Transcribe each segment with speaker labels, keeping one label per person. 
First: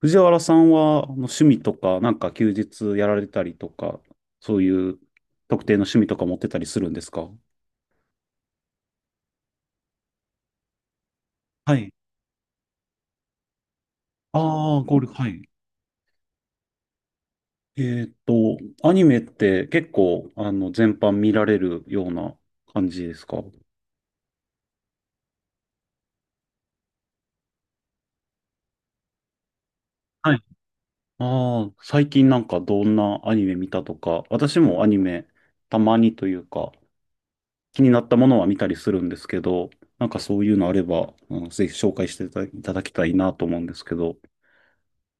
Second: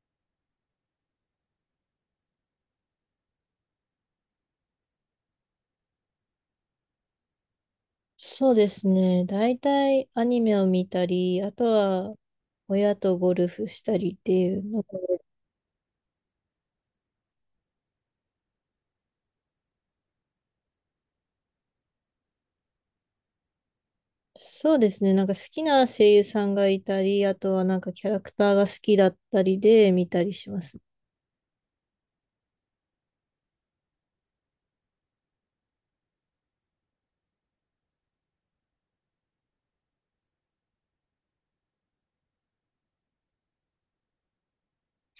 Speaker 1: 藤原さんは、あの趣味とか、なんか休日やられたりとか、そういう特定の趣味とか持ってたりするんですか？
Speaker 2: そうですね。大体アニメを見たり、あと
Speaker 1: はい。
Speaker 2: は親とゴルフしたりっていう
Speaker 1: ああ、
Speaker 2: のが
Speaker 1: ゴルフ、はい。えーっと、アニメって結構、全般見られるような感じですか？
Speaker 2: そうですね。なんか好きな声優さんがいたり、あとはなんかキャラクターが好きだったりで見たり
Speaker 1: はい。
Speaker 2: します。
Speaker 1: ああ、最近なんかどんなアニメ見たとか、私もアニメ、たまにというか、気になったものは見たりするんですけど、なんかそういうのあれば、うん、ぜひ紹介していただきたいなと思うんですけど。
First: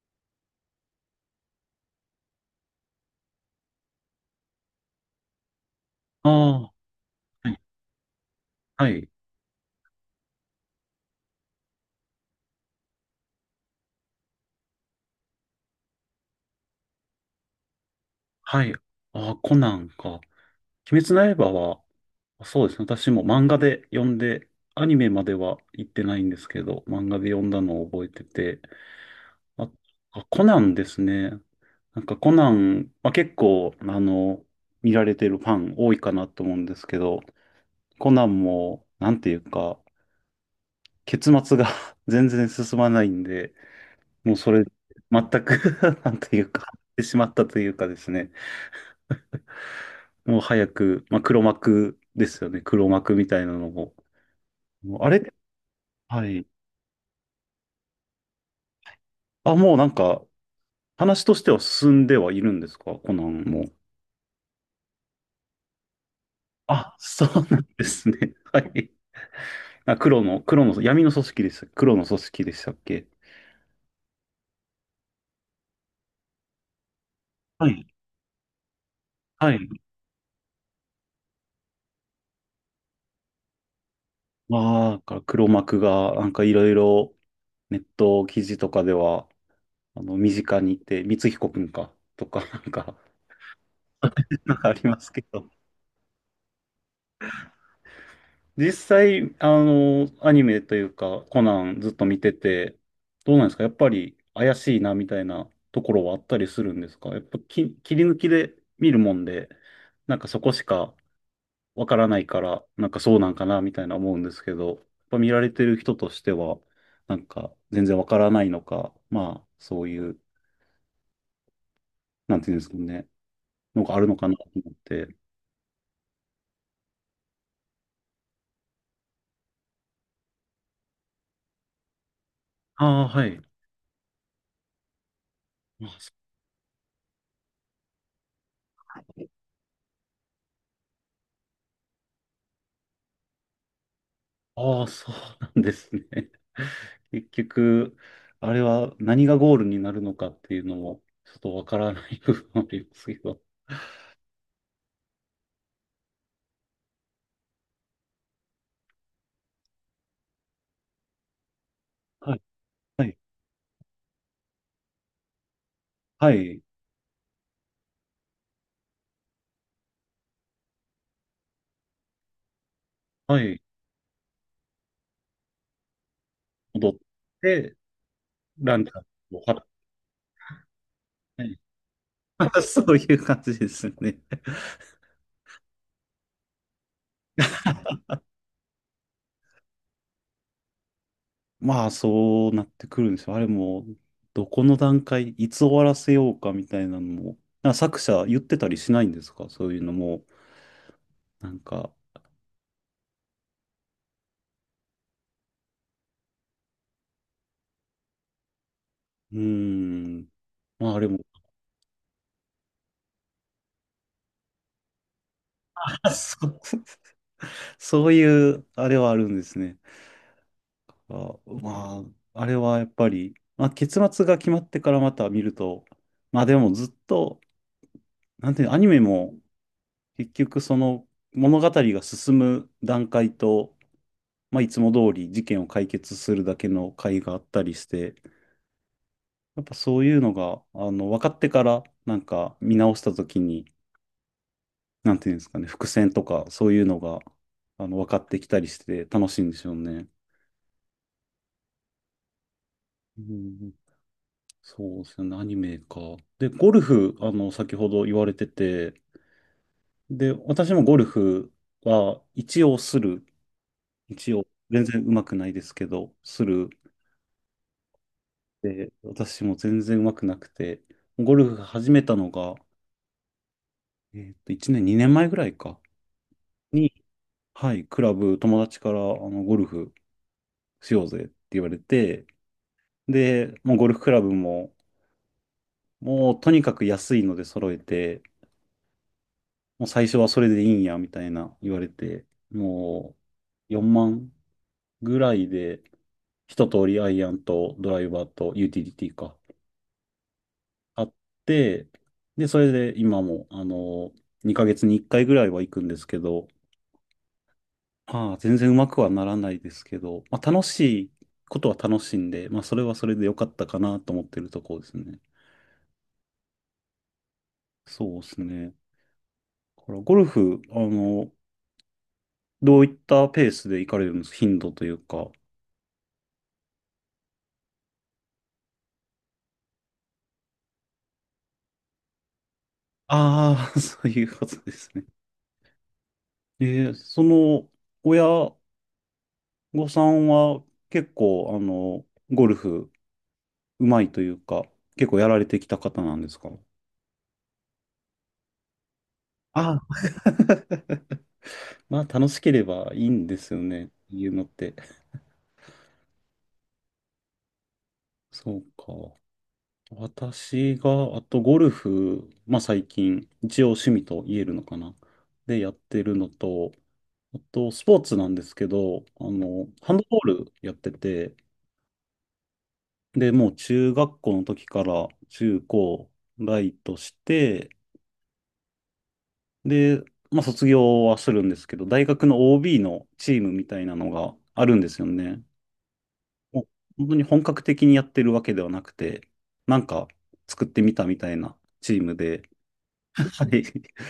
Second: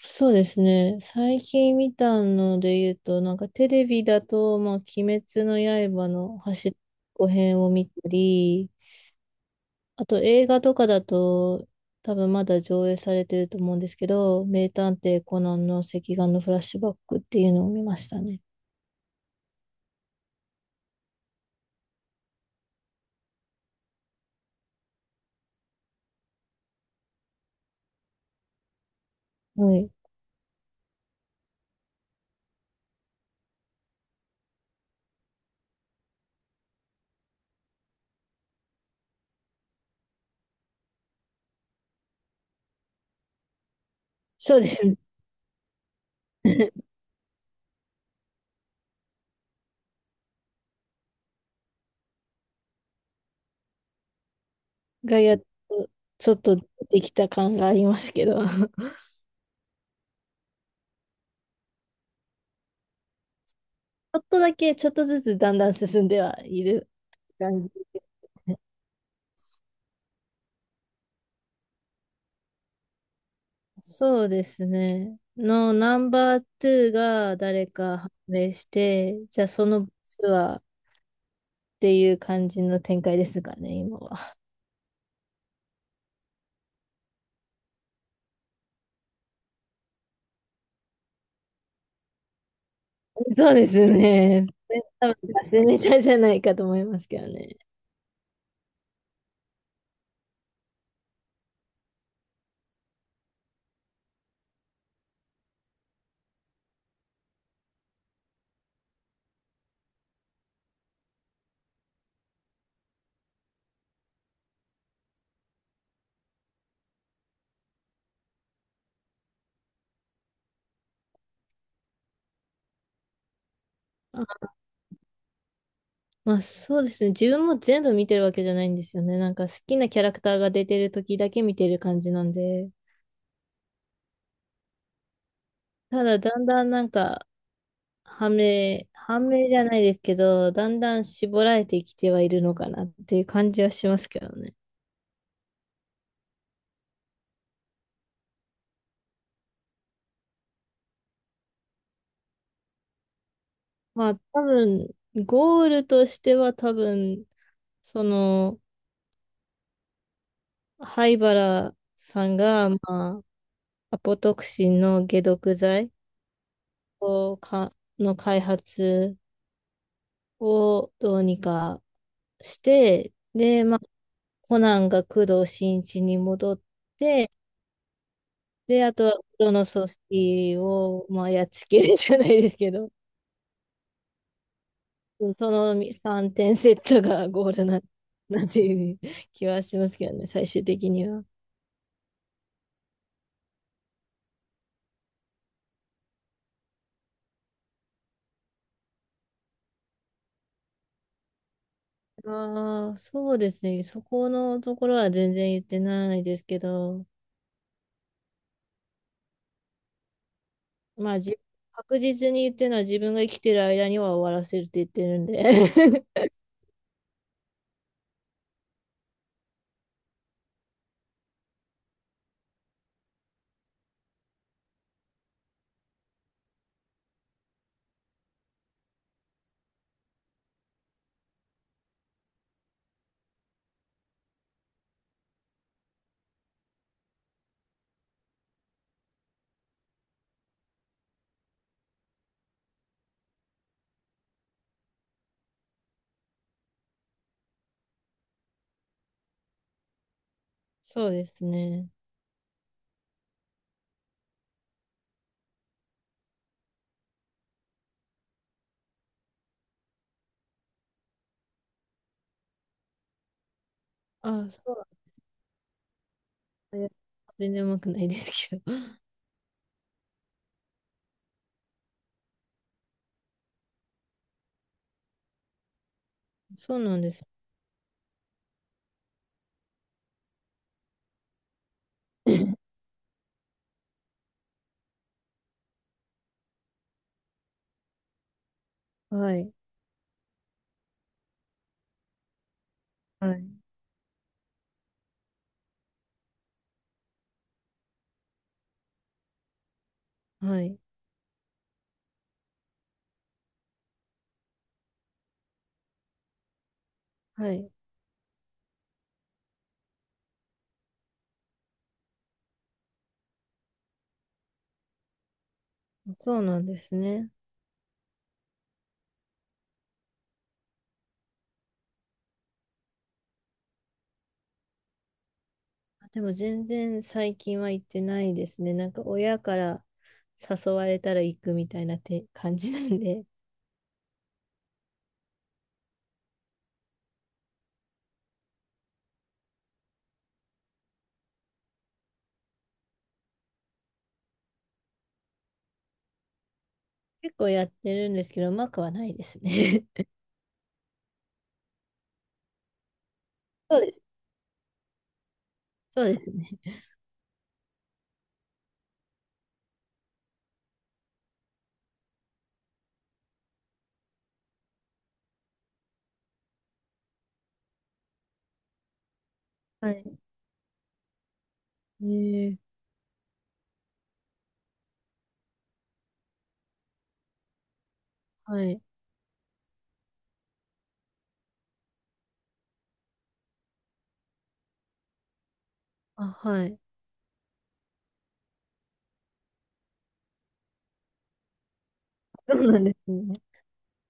Speaker 2: そうですね。最近見たので言うと、なんかテレビだと、まあ、鬼滅の刃
Speaker 1: あ
Speaker 2: の走
Speaker 1: あ。
Speaker 2: っこ
Speaker 1: は
Speaker 2: 編
Speaker 1: い
Speaker 2: を見たり、
Speaker 1: はい。
Speaker 2: あと映画とかだと、多分まだ上映されてると思うんですけど、名探偵コナンの赤眼のフラッシュバックっていうのを見ましたね。
Speaker 1: はい。ああ、コナンか。鬼滅の刃は、そうですね。私も漫画で読んで、アニメまでは行ってないんですけど、漫画で読んだのを覚えてて。あ、
Speaker 2: はい。
Speaker 1: あ、コナンですね。なんかコナン、まあ、結構、見られてるファン多いかなと思うんですけど、コナンも、なんていうか、結末が 全然進まないんで、もうそ
Speaker 2: そう
Speaker 1: れ、
Speaker 2: ですね。
Speaker 1: 全く なんていうか、終わ ってしまったというかですね。もう早く、まあ、黒幕ですよね。黒幕みたいなのも。もうあ
Speaker 2: が
Speaker 1: れ、
Speaker 2: やっと、
Speaker 1: は
Speaker 2: ちょっ
Speaker 1: い。
Speaker 2: とできた感がありますけど、ち
Speaker 1: あ、もうなんか、話としては進んではいるんですか、コナンも？
Speaker 2: ょっとだけ、ちょっとずつだんだん進んではいる
Speaker 1: あ、そうな
Speaker 2: 感
Speaker 1: ん
Speaker 2: じで
Speaker 1: ですね。
Speaker 2: す ね。
Speaker 1: は い。あ、黒の、黒の、闇の組織でした。黒の組織でしたっけ？
Speaker 2: そうですね。のナンバー2が
Speaker 1: は
Speaker 2: 誰
Speaker 1: い。
Speaker 2: か判明して、じゃあ
Speaker 1: はい。
Speaker 2: そのボスは？っていう感じの展開ですかね、今は。
Speaker 1: まあ、だから黒幕が、なんかいろいろネット記事とかでは、身近にいて、光彦くんか、とか、なんか、
Speaker 2: そうです ね。ね
Speaker 1: なんかありま
Speaker 2: 多
Speaker 1: すけ
Speaker 2: 分
Speaker 1: ど。
Speaker 2: 達ネタじゃないかと思いますけどね。
Speaker 1: 実際、アニメというか、コナンずっと見てて、どうなんですか？やっぱり怪しいなみたいなところはあったりするんですか？やっぱ切り抜きで見るもんで、なんかそこしかわからないから、なんかそうなんかなみたいな思うんですけど、やっぱ見られてる人としては、なんか全然わからないのか、まあ、そういう、なんていうんですかね、のがあるのかなと
Speaker 2: あ、
Speaker 1: 思って。
Speaker 2: まあそうですね。自分も全部見てるわけじゃないんですよね。なんか好きなキャラクターが出てる時だけ見てる感じなんで。
Speaker 1: ああ、はい。あ、
Speaker 2: た
Speaker 1: そ
Speaker 2: だだんだんなんか、はめじゃないですけど、だんだん絞られてきてはいるのかなっていう感じはしますけどね。
Speaker 1: あーそうなんですね。結局、あれは何がゴールになるのかっていうのも、ちょっとわからない部分もありますけど。
Speaker 2: まあ多分、ゴールとしては多分、その、灰原さ
Speaker 1: は
Speaker 2: ん
Speaker 1: い、
Speaker 2: が、ま
Speaker 1: はい、
Speaker 2: あ、アポトクシンの解毒剤
Speaker 1: はい、
Speaker 2: をか、の開発をどうにかして、
Speaker 1: はい、
Speaker 2: で、まあ、コナンが工藤新一に戻っ
Speaker 1: 戻っ
Speaker 2: て、
Speaker 1: て、ラ
Speaker 2: で、
Speaker 1: ンチ
Speaker 2: あ
Speaker 1: ャン
Speaker 2: とは
Speaker 1: を張
Speaker 2: 黒の
Speaker 1: っ
Speaker 2: 組織を、まあ、やっ
Speaker 1: て、
Speaker 2: つけるじゃな いで
Speaker 1: は
Speaker 2: す
Speaker 1: い、
Speaker 2: け
Speaker 1: そ
Speaker 2: ど、
Speaker 1: うい う感じですよね。
Speaker 2: うんその3点セットがゴールな、なんていう気はしますけどね、最終的には。
Speaker 1: まあ、そうなってくるんですよ。あれも、どこの段階、いつ終わらせようかみたいなのも、なんか作者言ってたりしないんですか、そういうのも？なんか、
Speaker 2: ああ、そうですね。そこのところは全然言ってないですけど、
Speaker 1: うーん、まあ、あれ
Speaker 2: ま
Speaker 1: も、
Speaker 2: あ、確実に言ってるのは自分が生きてる間には終わらせるって言ってるんで。
Speaker 1: そう、そういう、あれはあるんですね。あ、まあ、あれはやっぱり、まあ、結末が決まってからまた見ると、まあでもずっと、なんていうの、アニメも結局その物語が進む段階と、まあいつも通り事件を解決するだけの回があったりして、やっぱそういうのが、分かってからなんか見直した時に、なんていうんですかね、伏線とかそういうのが、分かってきたりして楽しいんでしょうね。
Speaker 2: そうですね。
Speaker 1: うん、そうですね、アニメか。で、ゴルフ、先ほど言われてて、で、私もゴルフは一応する。一応、
Speaker 2: あ、
Speaker 1: 全
Speaker 2: そ
Speaker 1: 然上手くないですけど、する。
Speaker 2: う。え全然うまくないですけど。
Speaker 1: で、私も全然上手くなくて、ゴルフ始めたのが、1年、2年前ぐらいか、
Speaker 2: そう
Speaker 1: に、
Speaker 2: なんです。
Speaker 1: はい、クラブ、友達から、ゴルフしようぜって言われて、で、もうゴルフクラブも、もうとにかく安いので揃えて、
Speaker 2: はい。
Speaker 1: もう最初はそれでいいんや、みたいな言われて、も
Speaker 2: はい。
Speaker 1: う4万ぐらいで、一通りアイアンとドライバーとユーティリティか、
Speaker 2: はい。
Speaker 1: あって、で、それで今も、2ヶ月に1回ぐらいは行くんですけど、
Speaker 2: はい。
Speaker 1: まあ、全然うまくはならないですけど、まあ、楽しいことは楽しいんで、まあ、それはそれで良かったかなと思ってるところですね。
Speaker 2: そうなんですね。
Speaker 1: そうですね。だからゴルフ、どういったペースで行かれるんですか？頻度というか。
Speaker 2: あでも全然最近は行ってないですね。なんか親から誘われたら行くみたいなて感じなんで、
Speaker 1: ああ、そういうことですね。その、親御さんは結構、ゴルフうまいというか、結構やられてきた方なんですか？
Speaker 2: 結構やってるんですけど、うまくはないです
Speaker 1: ああ、
Speaker 2: ね。
Speaker 1: まあ楽しければいいんですよ
Speaker 2: そう
Speaker 1: ね、
Speaker 2: です。
Speaker 1: いうのって。
Speaker 2: そうですね。
Speaker 1: そうか。私が、あとゴルフ、まあ最近、一応趣味と言えるのかな。で、やってるのと、あとスポーツなんですけど、
Speaker 2: は
Speaker 1: ハンド
Speaker 2: い。
Speaker 1: ボールやってて、
Speaker 2: えー、
Speaker 1: で、もう中学校の時から中高ライトして、
Speaker 2: はい。
Speaker 1: で、まあ卒業はするんですけど、大学の OB のチームみたいなのがあるんですよね。
Speaker 2: あ、
Speaker 1: も
Speaker 2: は
Speaker 1: う
Speaker 2: い。
Speaker 1: 本当に本格的にやってるわけではなくて、なんか作ってみたみたいなチームで、
Speaker 2: そうなんですね。
Speaker 1: はい。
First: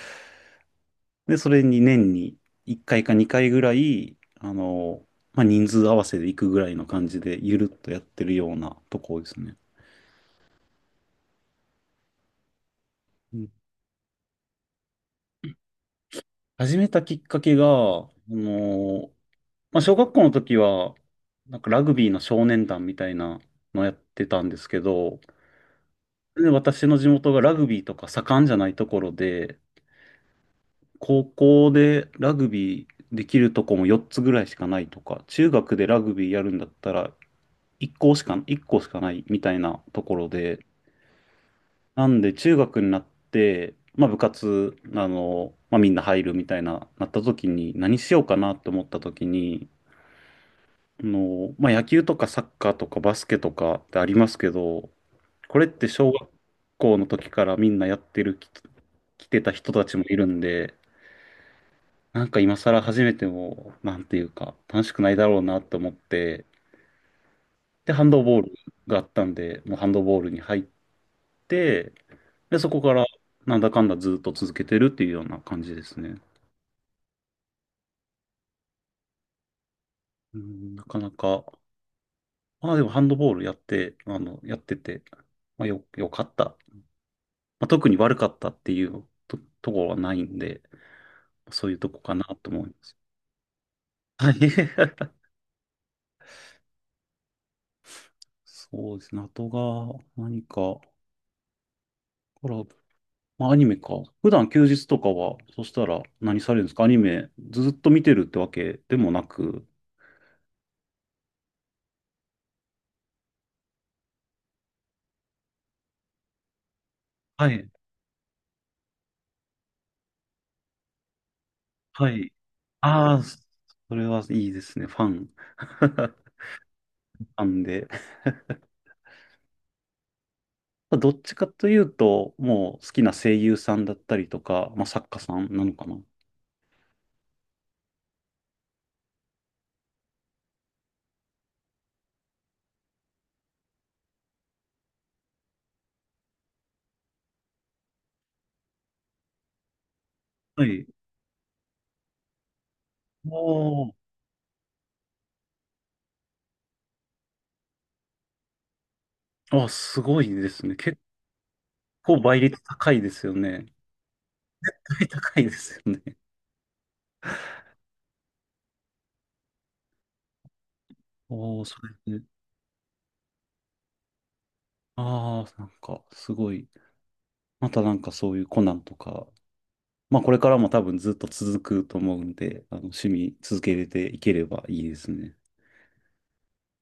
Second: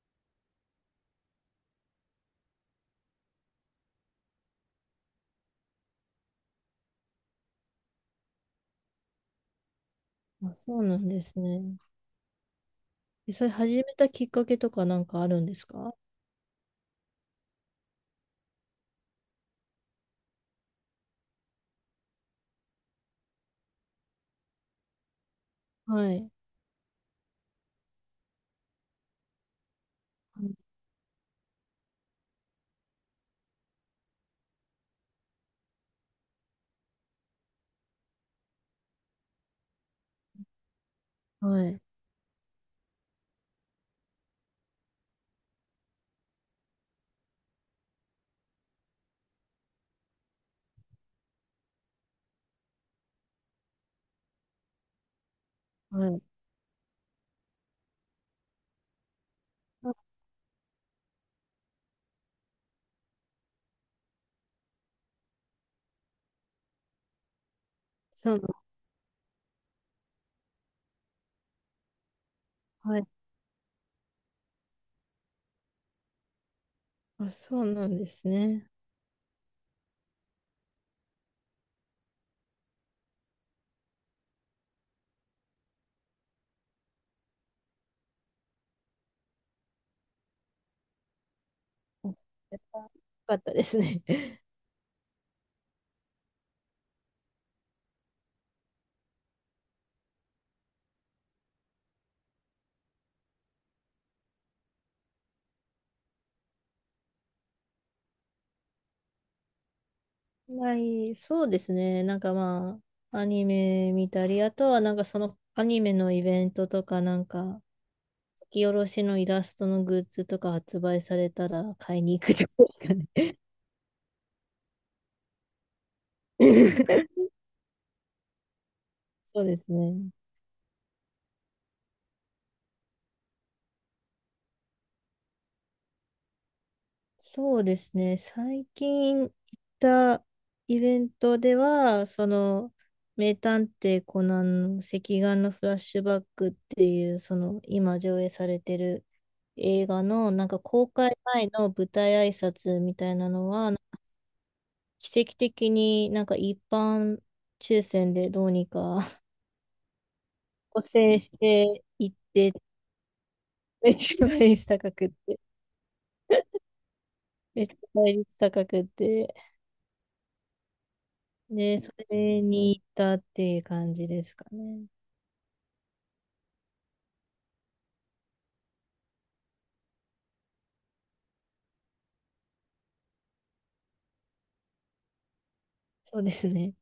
Speaker 1: で、それに年に1回か2回ぐらい、まあ人数合わせで行くぐらいの感じで、ゆるっとやってるようなとこですね。
Speaker 2: あ、そうなんですね。え
Speaker 1: う
Speaker 2: そ
Speaker 1: ん、
Speaker 2: れ始めたきっかけとかなんかあるんですか？
Speaker 1: 始めたきっかけが、あのまあ、小学校の時は、なんかラグビーの少年団みたいなのやってたんですけど、
Speaker 2: はい。
Speaker 1: で、私の地元がラグビーとか盛んじゃないところで、高校でラグビーできるとこも4つぐらいしかないとか、中学でラグビーやるんだったら1校しかないみたいなところで、
Speaker 2: はい。
Speaker 1: なんで中学になって、まあ部活、まあみんな入るみたいな、なった時に何しようかなって思った時に、まあ、野球とかサッカーとかバスケとかってありますけど、これって
Speaker 2: は
Speaker 1: 小
Speaker 2: い。
Speaker 1: 学校の時からみんなやってる、来てた人た
Speaker 2: あ、
Speaker 1: ちもいるんで、なんか今更始めても、なんていうか、楽しくないだろうなと思って、で、ハンド
Speaker 2: そ
Speaker 1: ボー
Speaker 2: う
Speaker 1: ルがあったんで、もうハンドボールに入って、で、そこ
Speaker 2: な、
Speaker 1: か
Speaker 2: は
Speaker 1: ら
Speaker 2: い。
Speaker 1: なんだかんだずっと続けてるっていうような感じですね。
Speaker 2: あ、そうなんですね。
Speaker 1: うん、なかなか、まあでもハンドボールやって、やってて、まあよかった、まあ、特に悪かったっていうと、ところはないんで、そういうとこ
Speaker 2: あ
Speaker 1: かなと
Speaker 2: やっ
Speaker 1: 思いま
Speaker 2: ぱよ
Speaker 1: す。
Speaker 2: かったですね。
Speaker 1: はい。そうですね。あとが、何か、コラボ。まあ、アニメか。普段休日とかは、そしたら何されるんですか？アニメずっと見てるってわけでもなく。
Speaker 2: はい、そうですね。なんかまあ、アニメ見たり、あとはなんかそのアニメのイベントとか、なん
Speaker 1: は
Speaker 2: か、
Speaker 1: い。
Speaker 2: 書き下ろしのイラストのグッズとか発売されたら買い
Speaker 1: は
Speaker 2: に行
Speaker 1: い。
Speaker 2: くとかですか
Speaker 1: ああ、
Speaker 2: ね。
Speaker 1: それはいいですね。ファン。フ ァンで。
Speaker 2: そうですね。
Speaker 1: どっちかというと、もう好きな声優さんだったりとか、まあ、作家さんなのかな。
Speaker 2: そうですね。最近行ったイベントでは、その、名探偵コナンの赤眼のフラッシュバックっていう、その、今上映されてる映画の、なんか
Speaker 1: はい。
Speaker 2: 公開前の舞台挨拶みたいなのは、
Speaker 1: お
Speaker 2: 奇跡的になんか一般抽選でどうにか
Speaker 1: あ、すごいですね。
Speaker 2: 補
Speaker 1: 結
Speaker 2: 正していっ
Speaker 1: 構倍
Speaker 2: て、
Speaker 1: 率高いですよね。
Speaker 2: めっちゃ倍率高く っ
Speaker 1: 高
Speaker 2: て、
Speaker 1: いですよね。
Speaker 2: めっちゃ倍率高くって、
Speaker 1: おー、そ
Speaker 2: で、そ
Speaker 1: れで。
Speaker 2: れに行ったっていう感じですかね。
Speaker 1: ああ、なんか、すごい。またなんかそういうコナンとか、まあこれからも多分ずっと続くと思うんで、あの趣味続けれていければいいですね。
Speaker 2: そうですね。